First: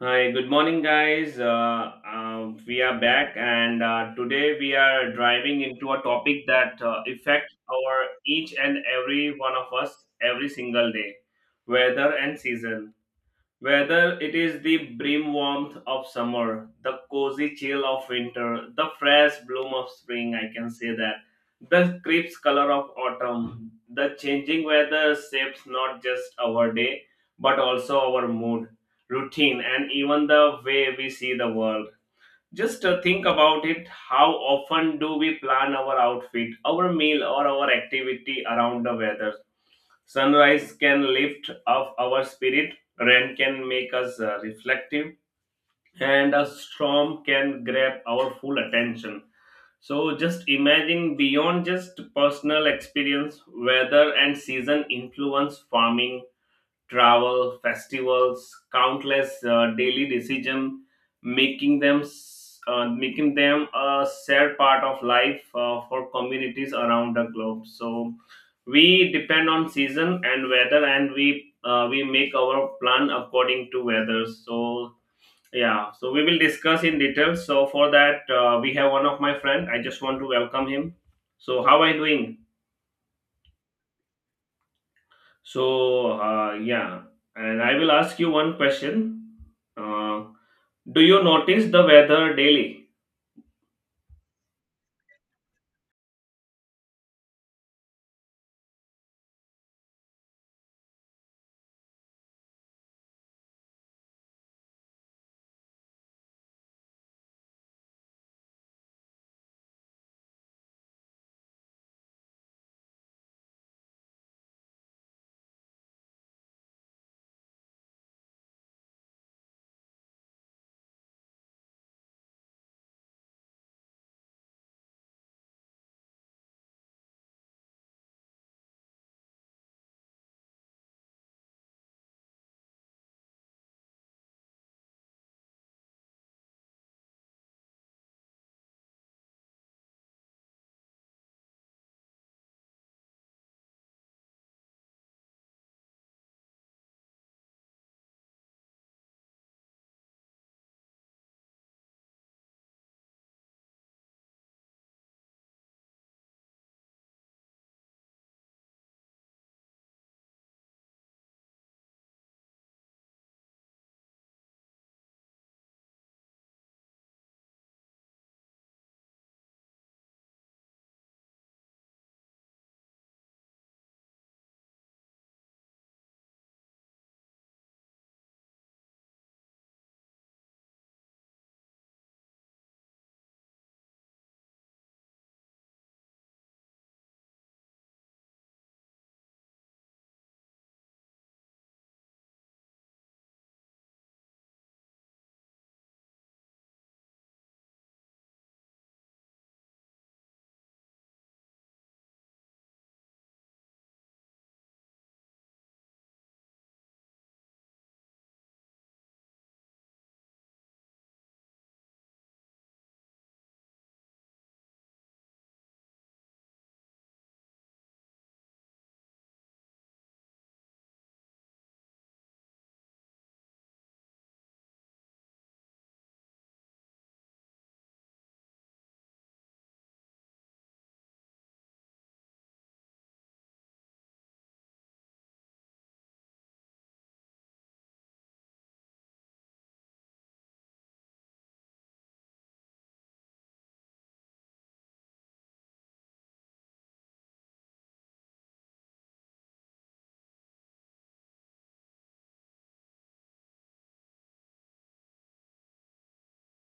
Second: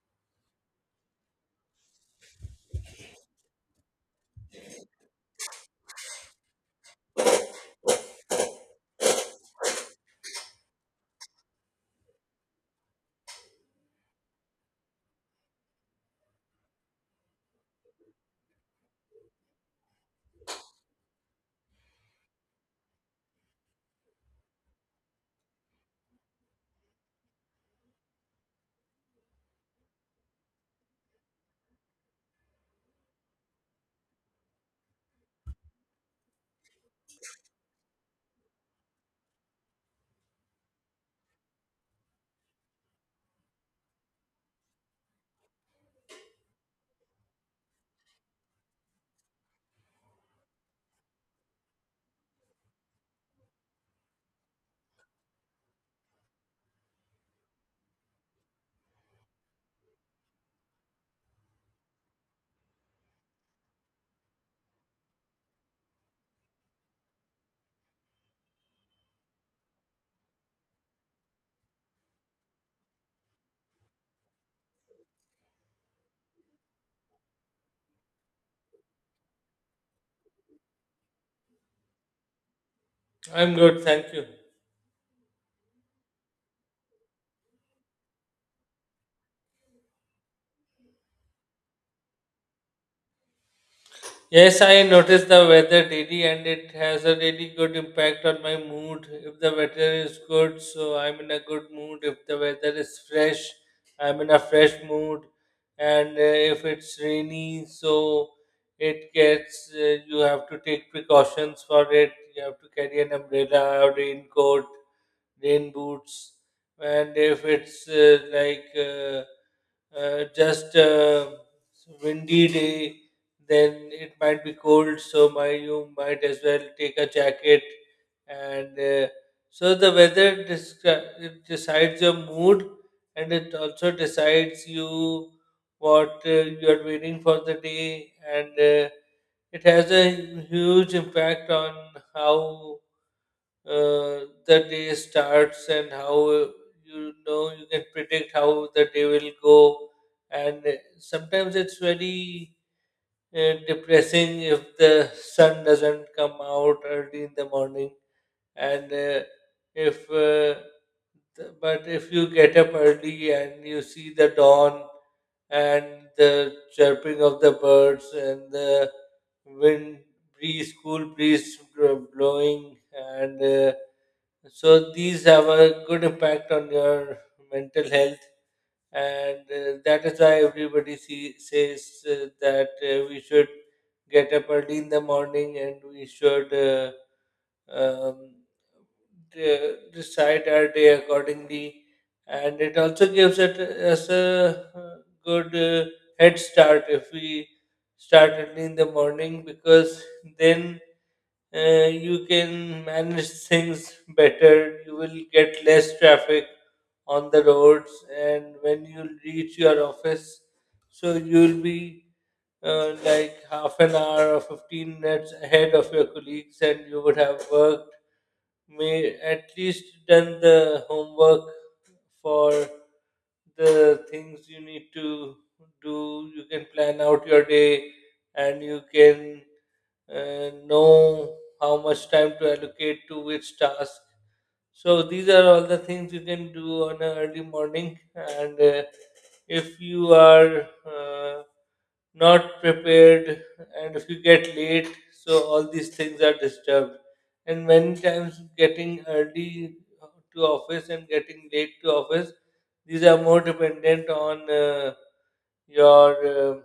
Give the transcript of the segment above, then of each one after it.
Hi, good morning, guys. We are back, and today we are driving into a topic that affects our each and every one of us every single day, weather and season. Whether it is the brim warmth of summer, the cozy chill of winter, the fresh bloom of spring, I can say that, the crisp color of autumn, the changing weather shapes not just our day, but also our mood, routine, and even the way we see the world. Just think about it. How often do we plan our outfit, our meal, or our activity around the weather? Sunrise can lift up our spirit, rain can make us reflective, and a storm can grab our full attention. So just imagine beyond just personal experience, weather and season influence farming, travel, festivals, countless daily decision, making them a shared part of life for communities around the globe. So we depend on season and weather, and we make our plan according to weather. So yeah, so we will discuss in detail. So for that, we have one of my friend. I just want to welcome him. So how are you doing? I'm good, thank you. So, yeah, and I will ask you one question. Uh, do you notice the weather daily? Yes, I noticed the weather daily and it has a really good impact on my mood. If the weather is good, so I'm in a good mood. If the weather is fresh, I'm in a fresh mood. And if it's rainy, so it gets, you have to take precautions for it. You have to carry an umbrella, a raincoat, rain boots. And if it's like, just a windy day, then it might be cold, so you might as well take a jacket. And so it decides your mood, and it also decides you what you are waiting for the day, and it has a huge impact on how uh, the day starts and how you can predict how the day will go, and sometimes it's very depressing if the sun doesn't come out early in the morning, and if but if you get up early and you see the dawn and the chirping of the birds and the wind breeze cool breeze bl- blowing, and so these have a good impact on your mental health, and that is why everybody says that we should get up early in the morning and we should um, decide our day accordingly. And it also gives it us a good head start if we start early in the morning, because then you can manage things better. You will get less traffic on the roads, and when you reach your office, so you'll be like half an hour or 15 minutes ahead of your colleagues, and you would have worked, may at least done the homework for the things you need to do. You can plan out your day, and you can and know how much time to allocate to which task, so these are all the things you can do on an early morning. And if you are not prepared and if you get late, so all these things are disturbed. And many times getting early to office and getting late to office, these are more dependent on your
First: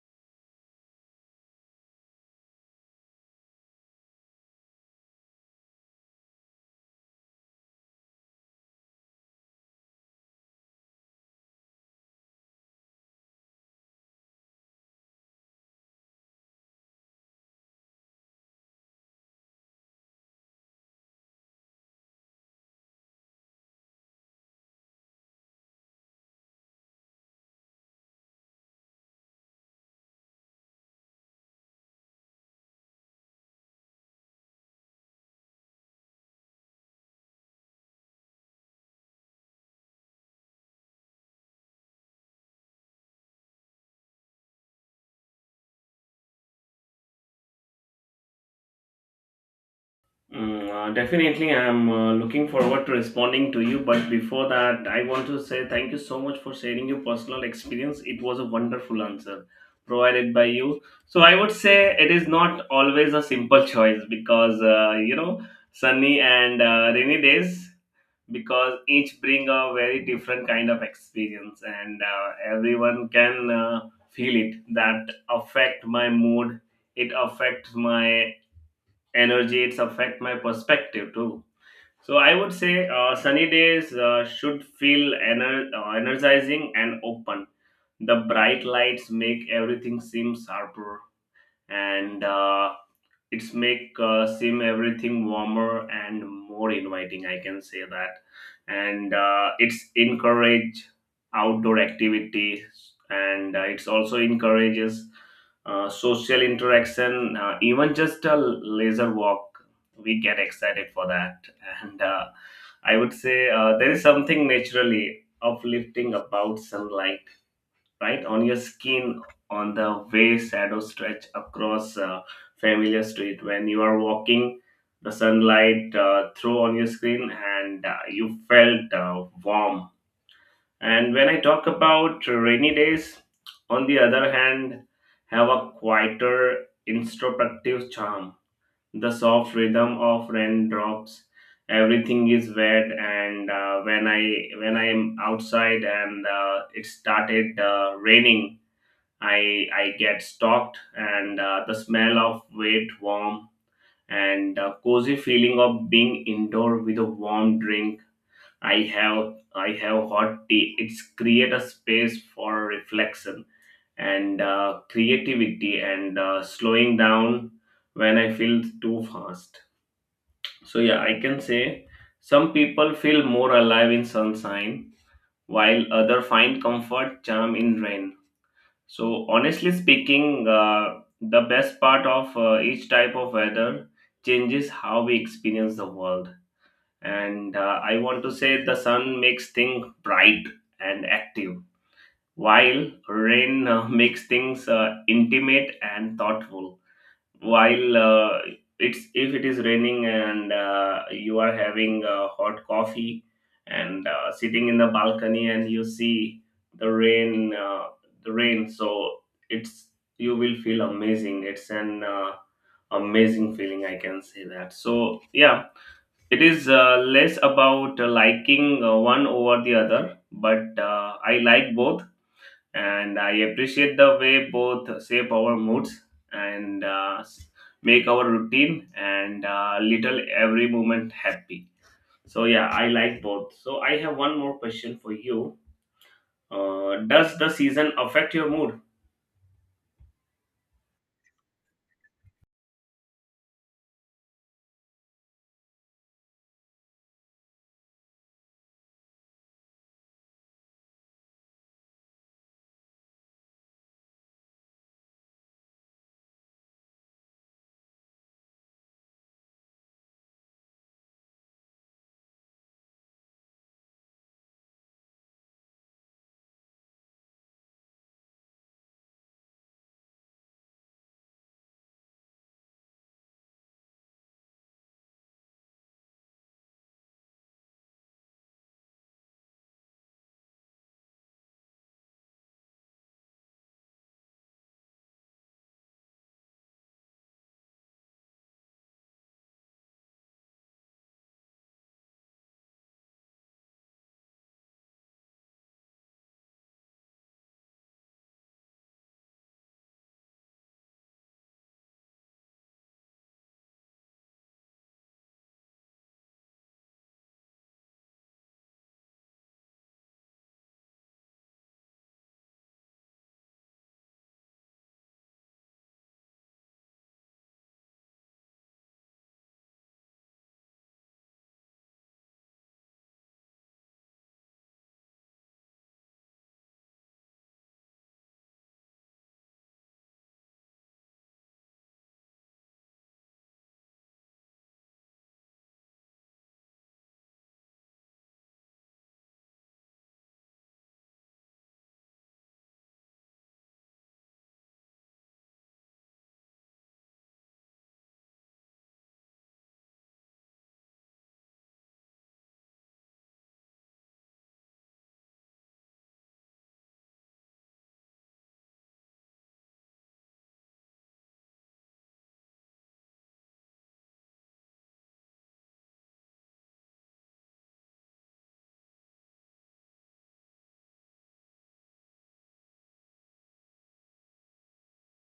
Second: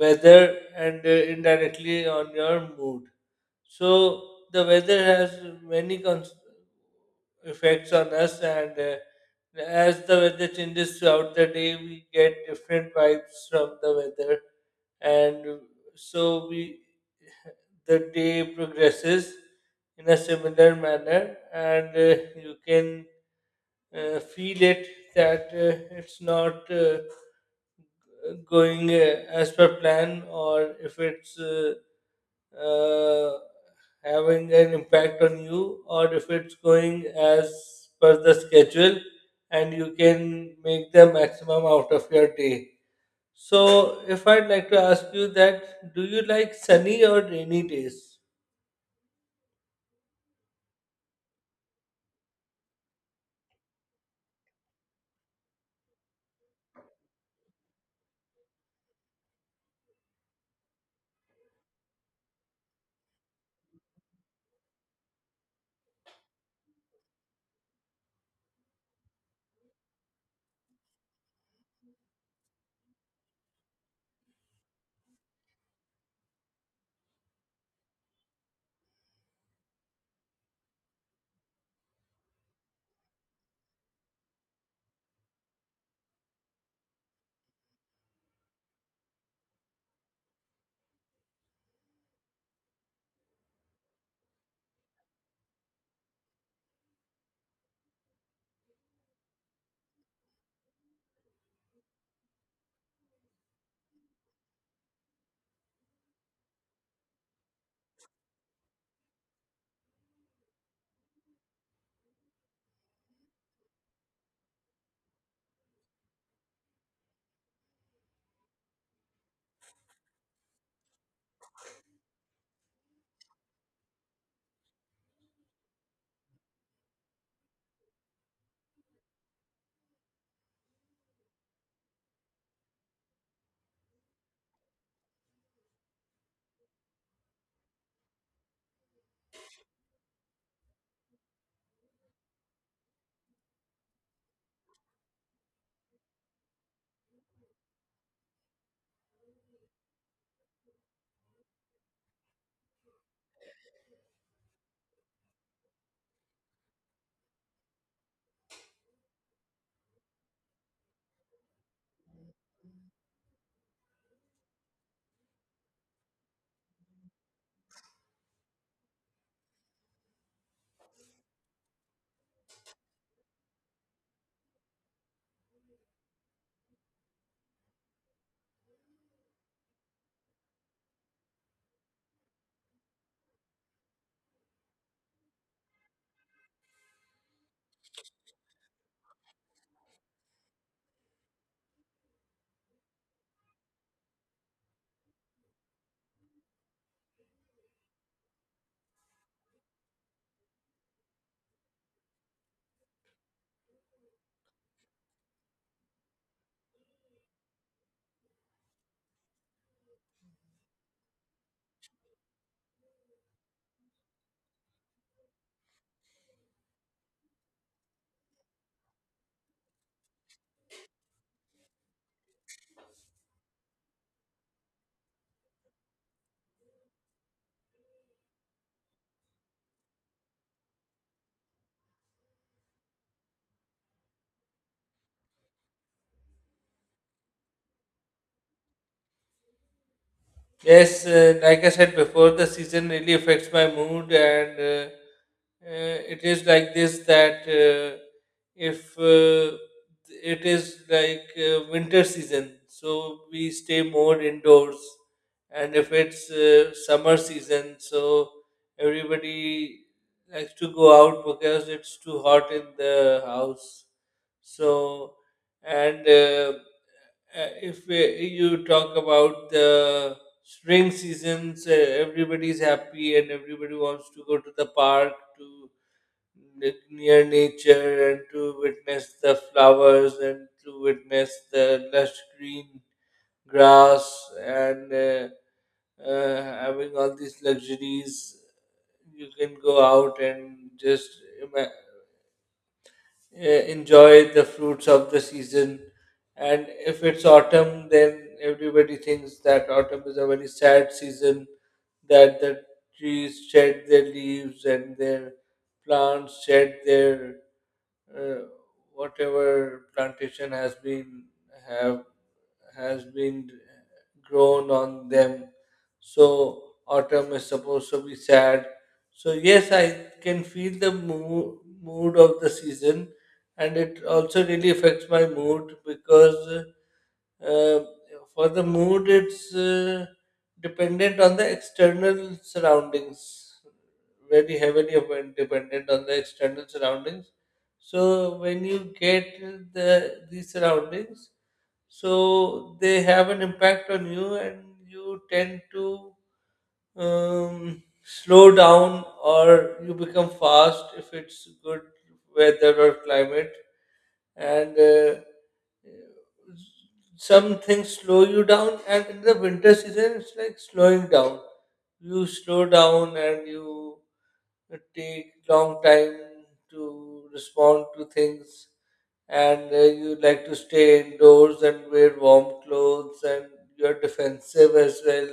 weather and indirectly on your mood. So the weather has many effects on us, and as the weather changes throughout the day, we get different vibes from the weather, and so we the day progresses in a similar manner, and you can feel it that it's not going as per plan, or if it's uh, having an impact on you, or if it's going as per the schedule and you can make the maximum out of your day. So, if I'd like to ask you that, do you like sunny or rainy days? Definitely, I'm looking forward to responding to you. But before that, I want to say thank you so much for sharing your personal experience. It was a wonderful answer provided by you. So, I would say it is not always a simple choice because, you know, sunny and rainy days because each bring a very different kind of experience and everyone can feel it that affect my mood, it affects my energy, it's affect my perspective too. So I would say sunny days should feel energizing and open, the bright lights make everything seem sharper, and it's make sim everything warmer and more inviting, I can say that. And it's encourage outdoor activity, and it's also encourages social interaction, even just a laser walk, we get excited for that. And I would say there is something naturally uplifting about sunlight right on your skin, on the way shadows stretch across a familiar street when you are walking, the sunlight through on your skin and you felt warm. And when I talk about rainy days, on the other hand, have a quieter introspective charm, the soft rhythm of raindrops, everything is wet, and when I when I'm outside and it started raining, I get stalked, and the smell of wet, warm, and cozy feeling of being indoor with a warm drink. I have hot tea. It's create a space for reflection and creativity and slowing down when I feel too fast. So yeah, I can say some people feel more alive in sunshine, while other find comfort charm in rain. So, honestly speaking, the best part of each type of weather changes how we experience the world. And I want to say the sun makes things bright and active, while rain makes things intimate and thoughtful, while it's if it is raining and you are having hot coffee and sitting in the balcony and you see the rain uh, the rain, so it's, you will feel amazing, it's an amazing feeling, I can say that. So yeah, it is less about liking one over the other, but I like both, and I appreciate the way both shape our moods and make our routine and little every moment happy. So yeah, I like both. So I have one more question for you. Does the season affect your mood? Yes, like I said before, the season really affects my mood, and uh, it is like this that if it is like winter season, so we stay more indoors, and if it's summer season, so everybody likes to go out because it's too hot in the house. So, and if you talk about the spring seasons, everybody's happy and everybody wants to go to the park to near nature and to witness the flowers and to witness the lush green grass, and having all these luxuries, you can go out and just ima- enjoy the fruits of the season. And if it's autumn, then everybody thinks that autumn is a very sad season, that the trees shed their leaves and their plants shed their uh, whatever plantation has been have has been grown on them. So autumn is supposed to be sad, so yes, I can feel the mood of the season, and it also really affects my mood, because uh, for the mood it's dependent on the external surroundings, very heavily dependent on the external surroundings. So when you get these surroundings, so they have an impact on you and you tend to slow down, or you become fast if it's good weather or climate. And some things slow you down, and in the winter season it's like slowing down, you slow down and you take long time to respond to things, and you like to stay indoors and wear warm clothes, and you're defensive as well.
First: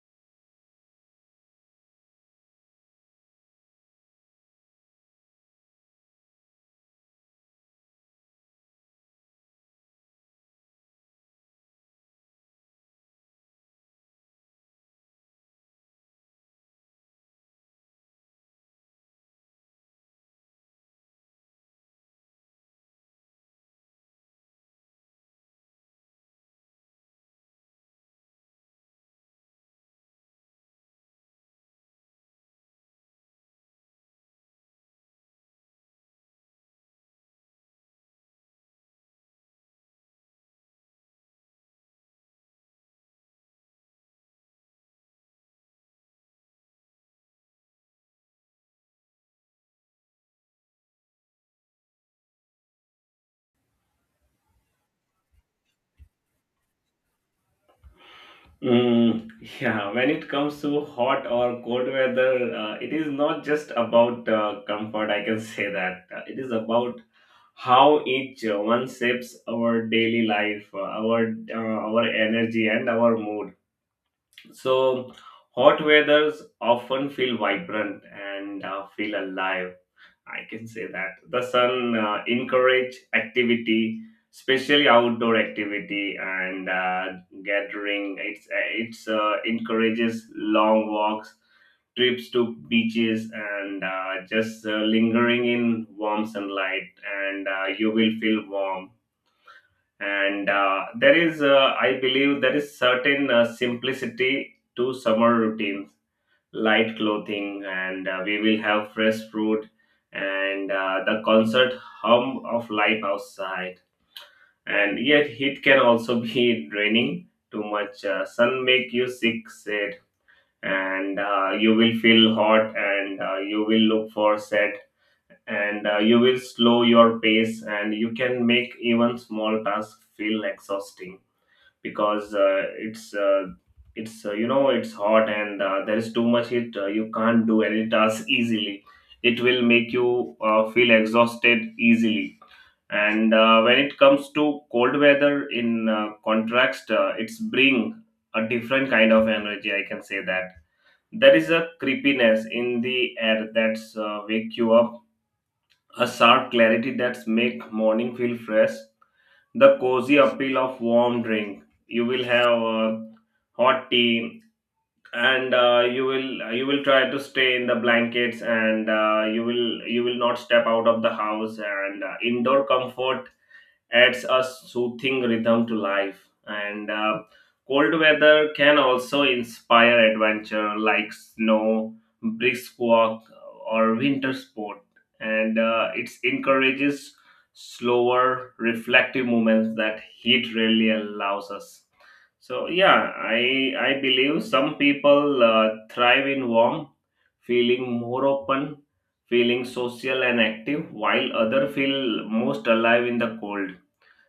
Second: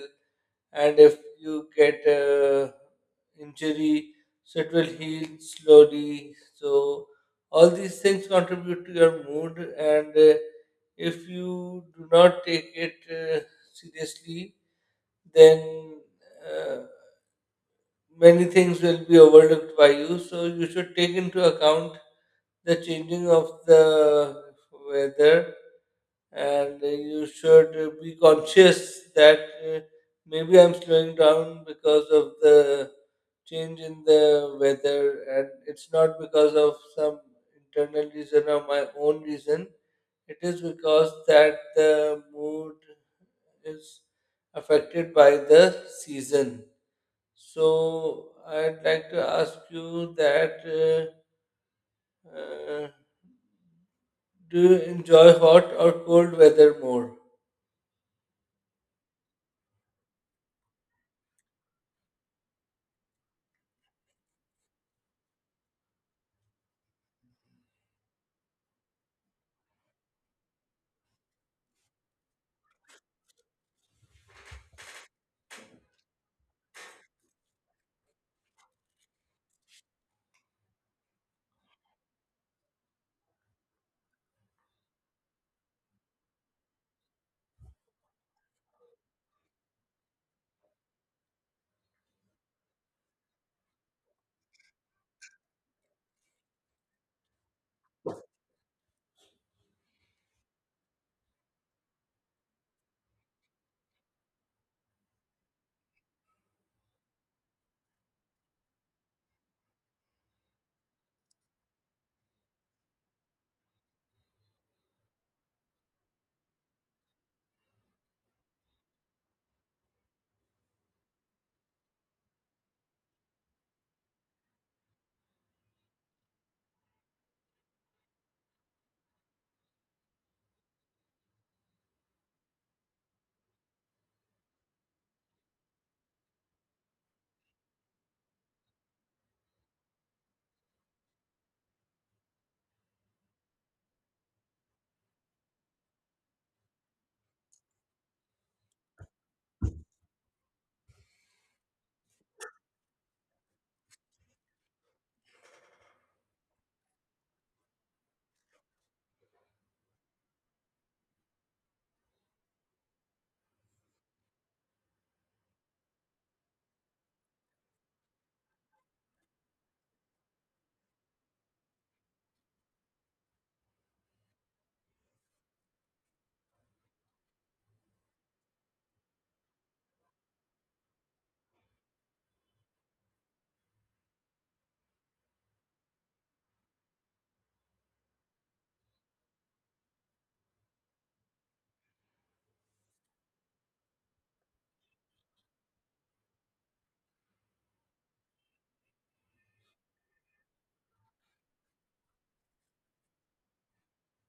And if you get a injury, so it will heal slowly. So all these things contribute to your mood, and if you do not take it seriously, then uh, many things will be overlooked by you. So you should take into account the changing of the weather, and you should be conscious that uh, maybe I'm slowing down because of the change in the weather, and it's not because of some internal reason or my own reason. It is because that the mood is affected by the season. So I'd like to ask you that uh, do you enjoy hot or cold weather more? Mm, yeah, when it comes to hot or cold weather, it is not just about comfort. I can say that. It is about how each one shapes our daily life, our energy, and our mood. So, hot weathers often feel vibrant and feel alive. I can say that the sun encourage activity, especially outdoor activity and gathering. It's encourages long walks, trips to beaches, and just lingering in warm sunlight, and you will feel warm, and there is I believe there is certain simplicity to summer routines, light clothing, and we will have fresh fruit and the concert hum of life outside. And yet heat can also be draining, too much sun make you sick said, and you will feel hot and you will look for set, and you will slow your pace and you can make even small tasks feel exhausting, because it's you know it's hot and there is too much heat. You can't do any task easily. It will make you feel exhausted easily. And when it comes to cold weather, in contrast, it's bring a different kind of energy. I can say that there is a creepiness in the air that's wake you up, a sharp clarity that's make morning feel fresh, the cozy appeal of warm drink. You will have hot tea, and you will try to stay in the blankets, and you will not step out of the house. And indoor comfort adds a soothing rhythm to life. And cold weather can also inspire adventure like snow, brisk walk, or winter sport. And it encourages slower, reflective movements that heat really allows us. So yeah, I believe some people thrive in warm, feeling more open, feeling social and active, while other feel most alive in the cold.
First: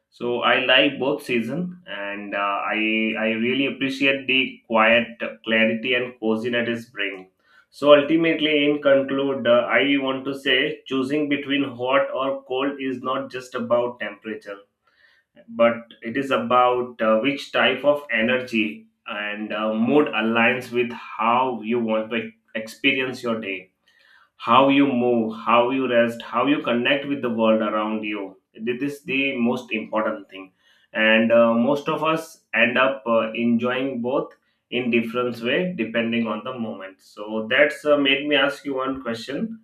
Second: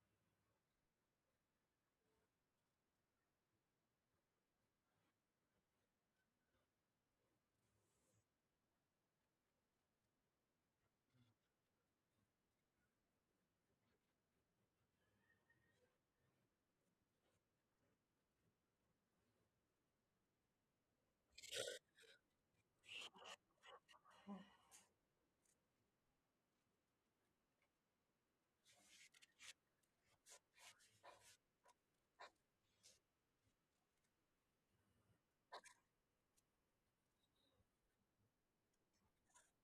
So I like both season, and I really appreciate the quiet clarity and coziness it bring. So ultimately, in conclude, I want to say choosing between hot or cold is not just about temperature, but it is about which type of energy and mood aligns with how you want to experience your day, how you move, how you rest, how you connect with the world around you. This is the most important thing. And most of us end up enjoying both in different way depending on the moment. So that's made me ask you one question.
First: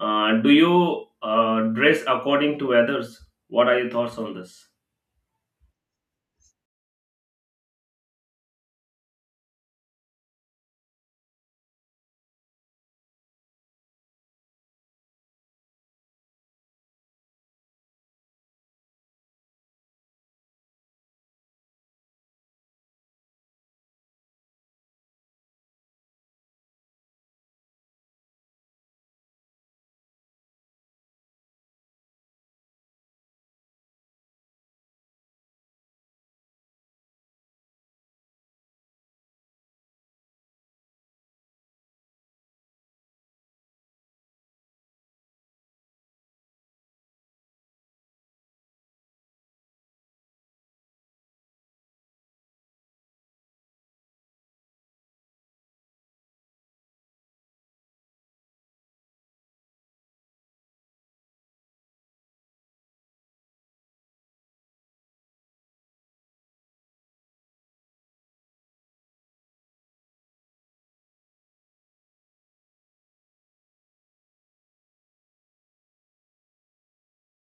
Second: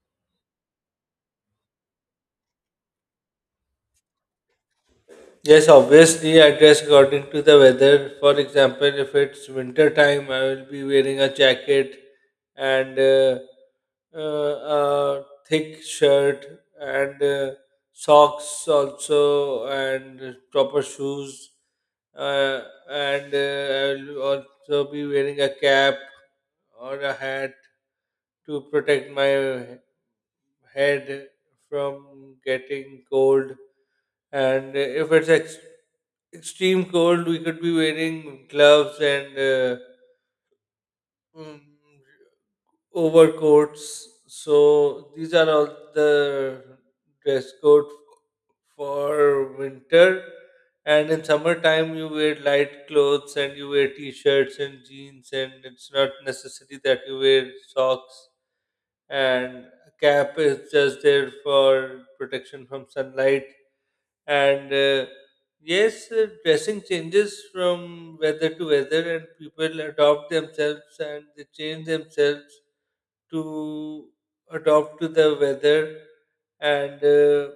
Do you dress according to others? What are your thoughts on this? Yes, obviously, I dress according to the weather. For example, if it's winter time, I will be wearing a jacket and a thick shirt and socks also and proper shoes. uh, and I'll also be wearing a cap or a hat to protect my head from getting cold. And if it's extreme cold, we could be wearing gloves and mm, overcoats. So these are all the dress code for winter. And in summertime, you wear light clothes and you wear t-shirts and jeans, and it's not necessary that you wear socks. And a cap is just there for protection from sunlight. And yes, dressing changes from weather to weather, and people adopt themselves and they change themselves to adopt to the weather. And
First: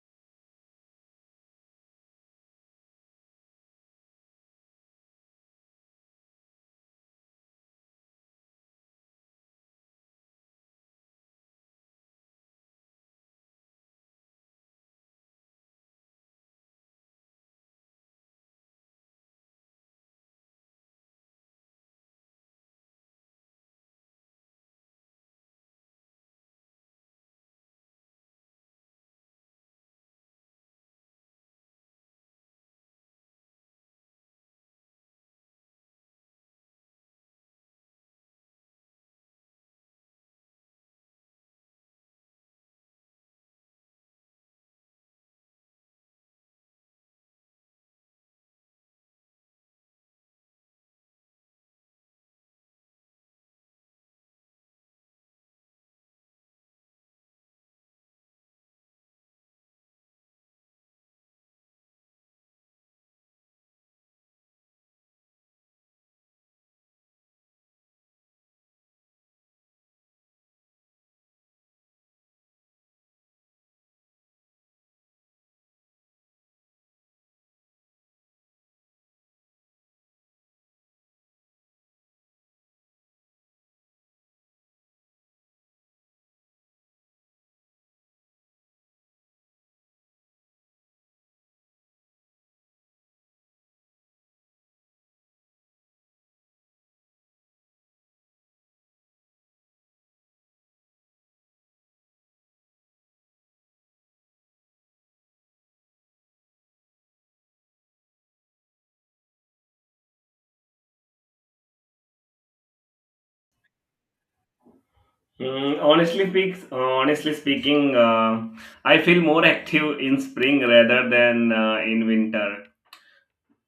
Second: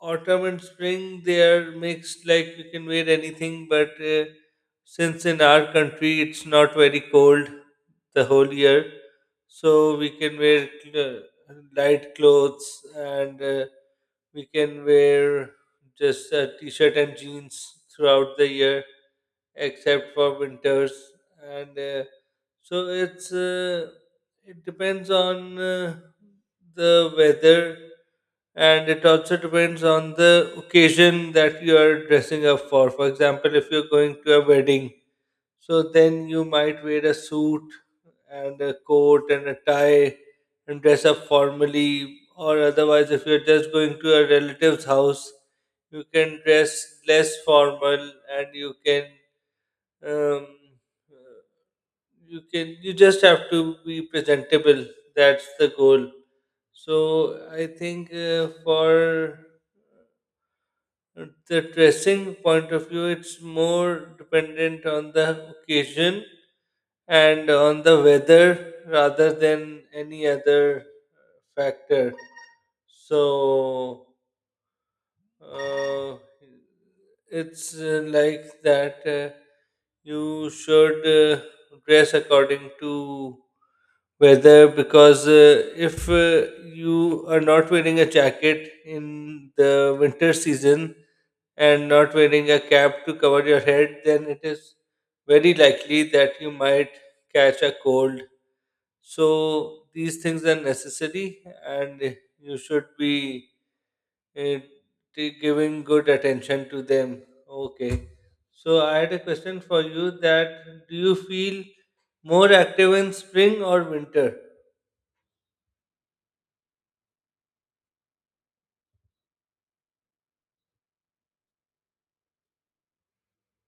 autumn and spring they are mixed, like you can wear anything, but since in our country it's not very cold the whole year, so we can wear light clothes, and we can wear just a t-shirt and jeans throughout the year except for winters. And so it's it depends on the weather, and it also depends on the occasion that you are dressing up for. For example, if you're going to a wedding, so then you might wear a suit and a coat and a tie and dress up formally. Or otherwise, if you're just going to a relative's house, you can dress less formal, and you can um, uh, you can you just have to be presentable. That's the goal. So I think for the dressing point of view, it's more dependent on the occasion and on the weather rather than any other factor. So uh, it's like that you should dress according to whether, because if you are not wearing a jacket in the winter season and not wearing a cap to cover your head, then it is very likely that you might catch a cold. So these things are necessary, and you should be uh, giving good attention to them. Okay. So I had a question for you, that do you feel more active in spring or winter? Honestly speaking, I feel more active in spring rather than in winter,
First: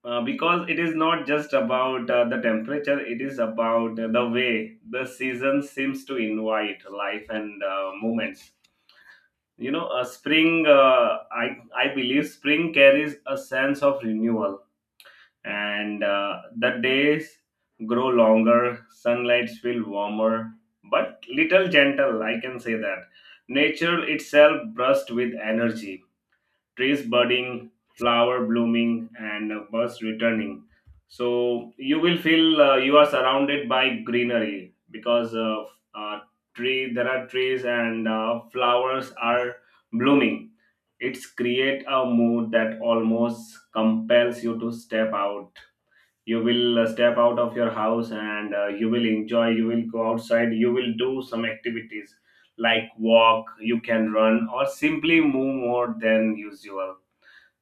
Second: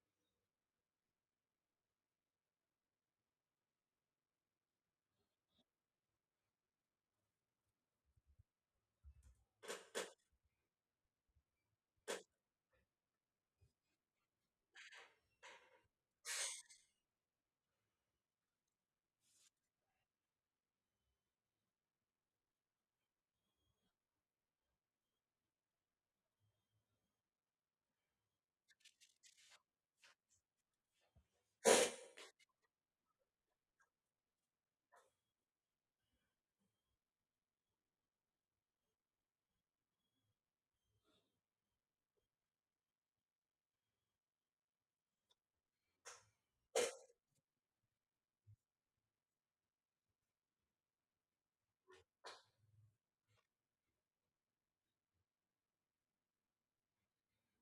because it is not just about the temperature, it is about the way the season seems to invite life and movements. You know, spring, I believe spring carries a sense of renewal, and the days grow longer, sunlights feel warmer but little gentle, I can say that. Nature itself bursts with energy, trees budding, flower blooming, and birds returning. So you will feel you are surrounded by greenery because of uh, tree. There are trees and flowers are blooming. It's create a mood that almost compels you to step out. You will step out of your house and you will enjoy. You will go outside. You will do some activities like walk. You can run or simply move more than usual.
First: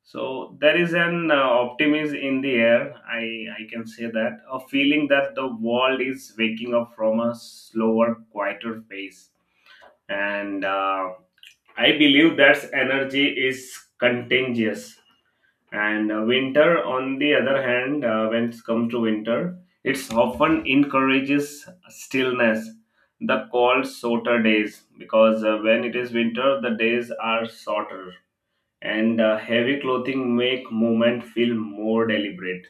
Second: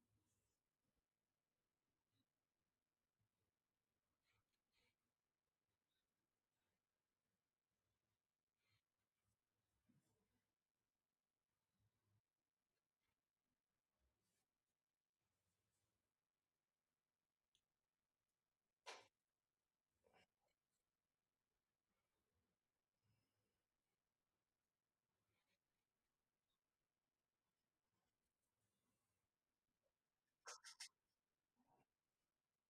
So there is an optimism in the air. I can say that a feeling that the world is waking up from a slower, quieter phase, and I believe that energy is contagious. And winter, on the other hand, when it comes to winter, it's often encourages stillness, the cold, shorter days, because when it is winter, the days are shorter, and heavy clothing make movement feel more deliberate,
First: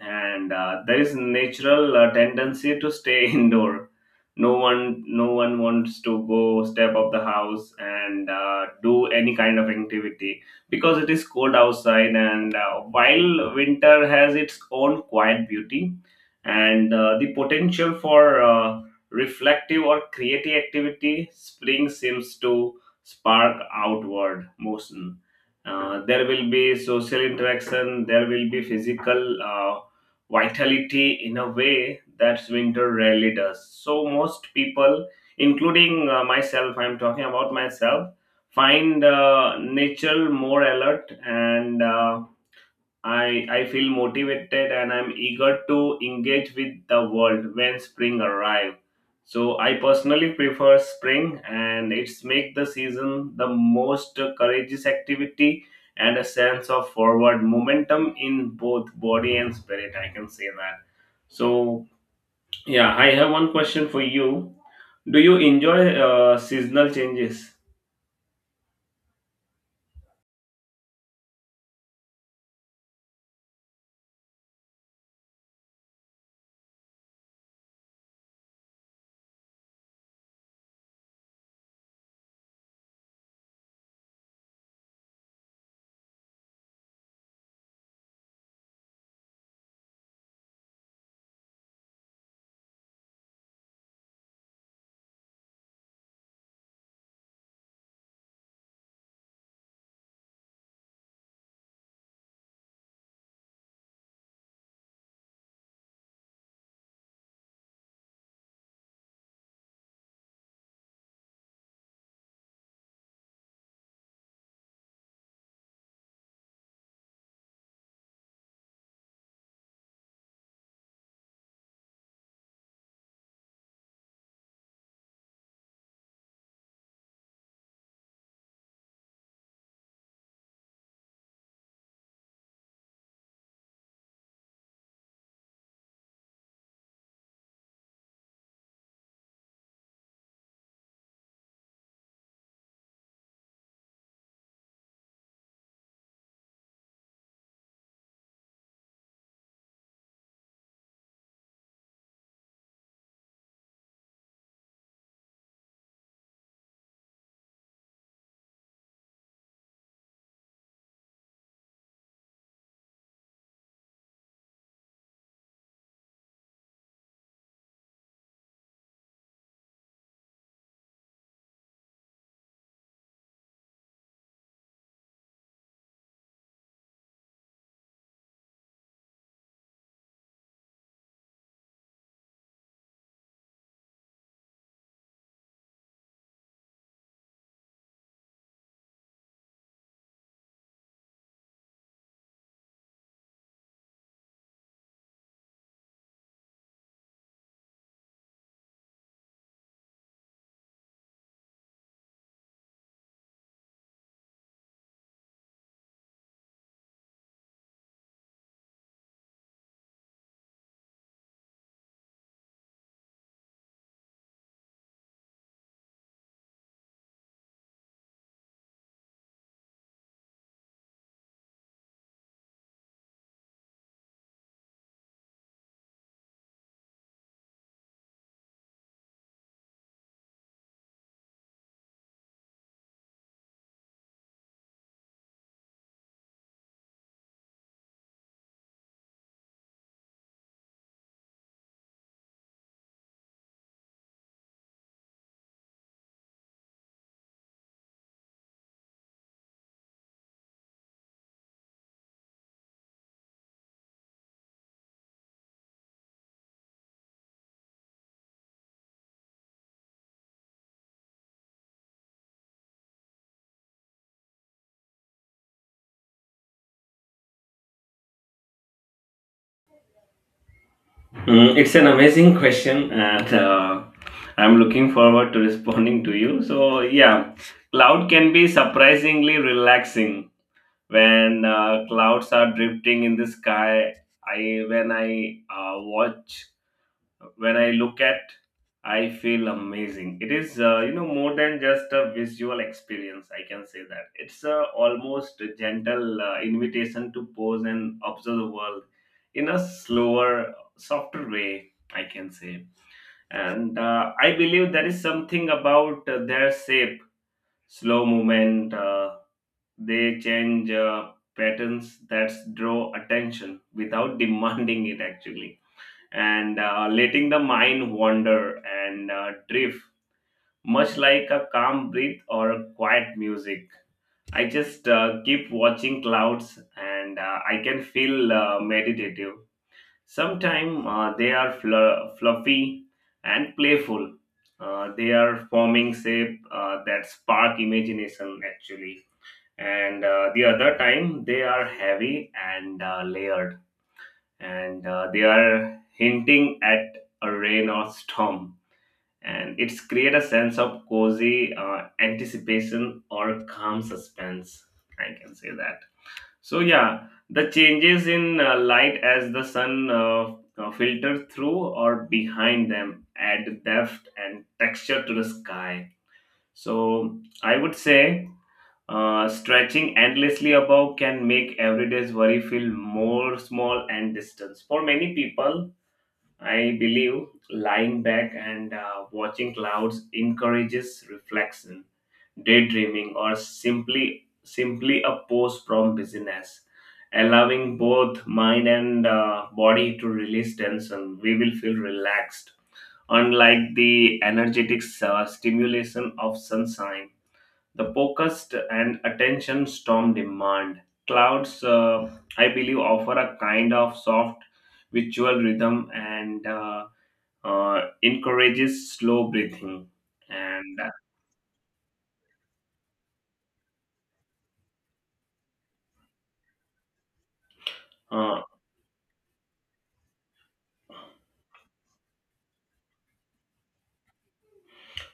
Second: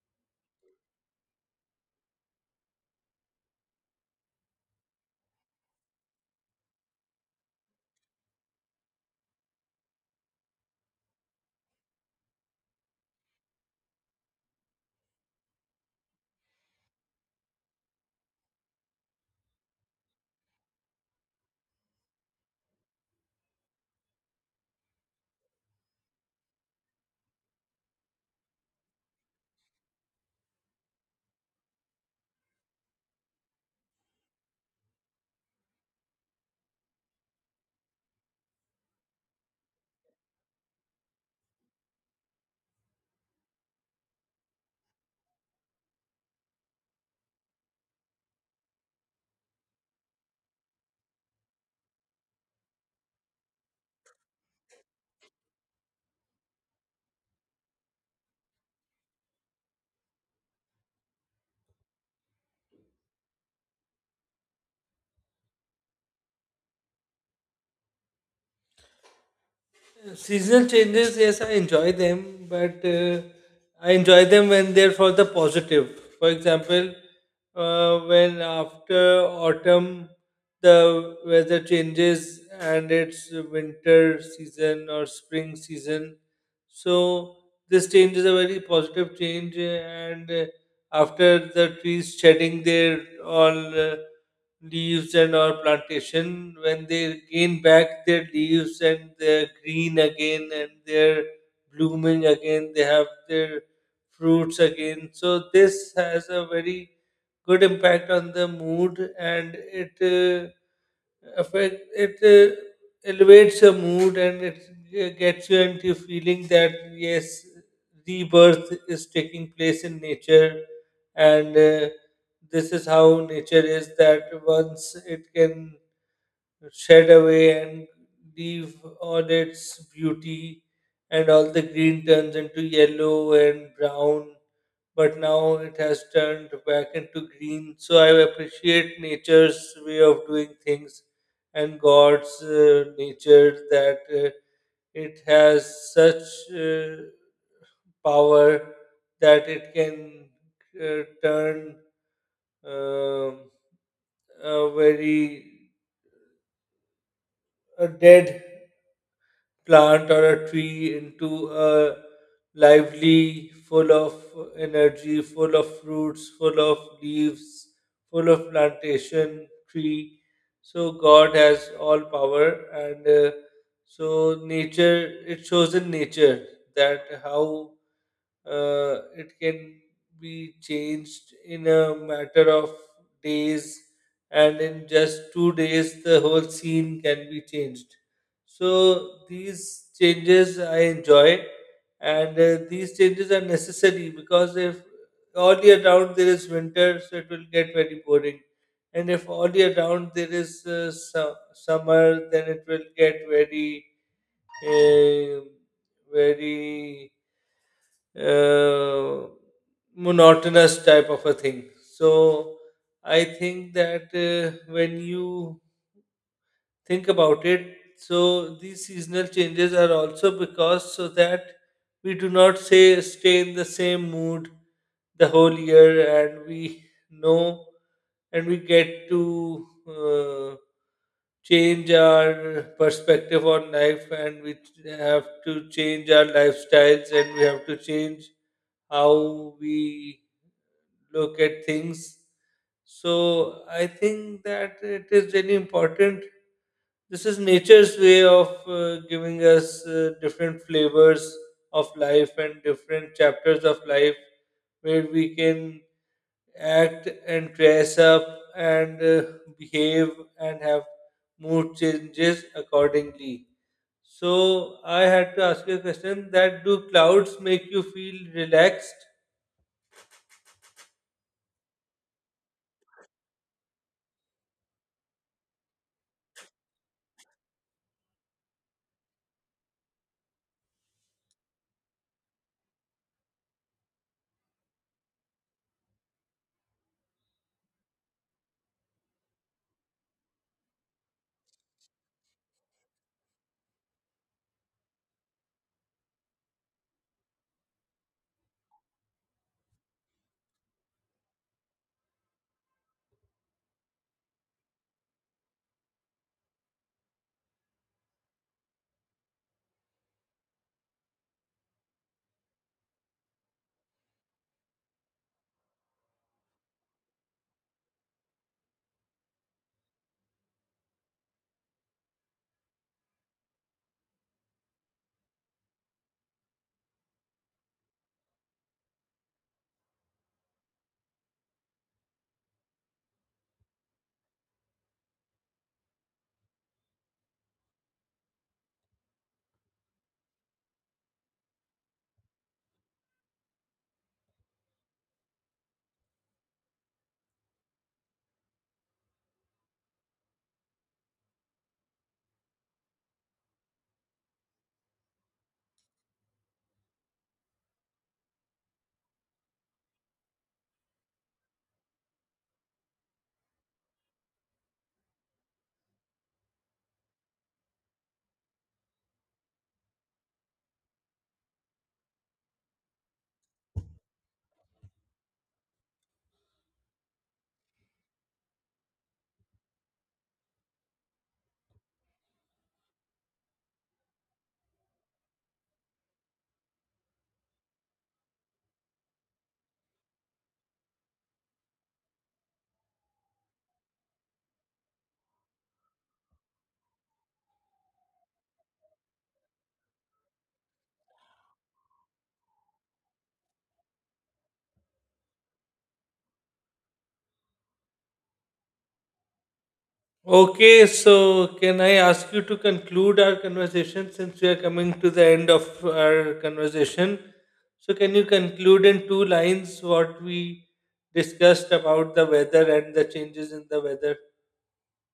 and there is natural tendency to stay indoor. No one wants to go step up the house and do any kind of activity because it is cold outside. And while winter has its own quiet beauty and the potential for reflective or creative activity, spring seems to spark outward motion. There will be social interaction, there will be physical vitality in a way that winter rarely does. So most people, including myself, I'm talking about myself, find nature more alert, and I feel motivated and I'm eager to engage with the world when spring arrives. So I personally prefer spring, and it's make the season the most courageous activity and a sense of forward momentum in both body and spirit. I can say that. So yeah, I have one question for you. Do you enjoy seasonal changes? Seasonal changes, yes, I enjoy them, but I enjoy them when they're for the positive. For example, when after autumn the weather changes and it's winter season or spring season, so this change is a very positive change. And after the trees shedding their all. Leaves, and our plantation when they gain back their leaves and they're green again and they're blooming again, they have their fruits again, so this has a very good impact on the mood. And it affect it elevates your mood, and it gets you into feeling that yes, rebirth is taking place in nature. And this is how nature is, that once it can shed away and leave all its beauty and all the green turns into yellow and brown, but now it has turned back into green. So I appreciate nature's way of doing things, and God's nature, that it has such uh, power that it can turn um a very a dead plant or a tree into a lively, full of energy, full of fruits, full of leaves, full of plantation tree. So God has all power, and so nature. It shows in nature that how it can be changed in a matter of days, and in just 2 days the whole scene can be changed. So these changes I enjoy, and these changes are necessary, because if all year round there is winter, so it will get very boring, and if all year round there is summer, then it will get very uh, very uh, monotonous type of a thing. So I think that when you think about it, so these seasonal changes are also because so that we do not say stay in the same mood the whole year, and we know, and we get to change our perspective on life, and we have to change our lifestyles, and we have to change how we look at things. So I think that it is really important. This is nature's way of giving us different flavors of life and different chapters of life where we can act and dress up and behave and have mood changes accordingly. So I had to ask you a question, that do clouds make you feel relaxed? It's an amazing question, and I'm looking forward to responding to you. So, yeah, cloud can be surprisingly relaxing when clouds are drifting in the sky. I when I watch when I look at, I feel amazing. It is, you know, more than just a visual experience. I can say that it's a almost a gentle invitation to pause and observe the world in a slower, softer way. I can say, and I believe there is something about their shape, slow movement. They change patterns that draw attention without demanding it actually, and letting the mind wander and drift, much like a calm breath or a quiet music. I just keep watching clouds, and I can feel meditative. Sometimes they are fluffy and playful. They are forming shape that spark imagination actually, and the other time they are heavy and layered, and they are hinting at a rain or storm, and it's create a sense of cozy anticipation or calm suspense, I can say that. So yeah, the changes in light as the sun filter through or behind them add depth and texture to the sky. So I would say stretching endlessly above can make everyday's worry feel more small and distant. For many people, I believe lying back and watching clouds encourages reflection, daydreaming, or simply a pause from busyness, allowing both mind and body to release tension. We will feel relaxed, unlike the energetic stimulation of sunshine. The focused and attention storm demand clouds. I believe offer a kind of soft, ritual rhythm and. Encourages slow breathing and Okay, so can I ask you to conclude our conversation, since we are coming to the end of our conversation? So, can you uh, conclude in two lines what we discussed about the weather and the changes in the weather?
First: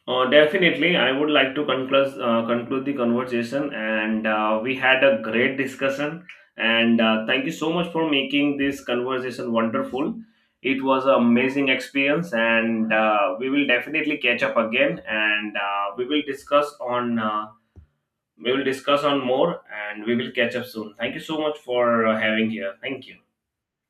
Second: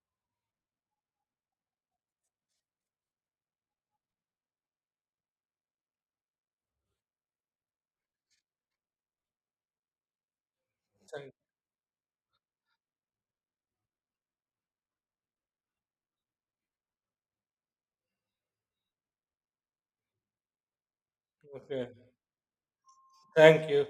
definitely I would like to conclude the conversation, and we had a great discussion, and thank you so much for making this conversation wonderful. It was an Thank- amazing experience, and we will definitely catch up again, and we will discuss on more, and we will catch up soon. Thank you so much Okay, for having here. Thank you. thank you.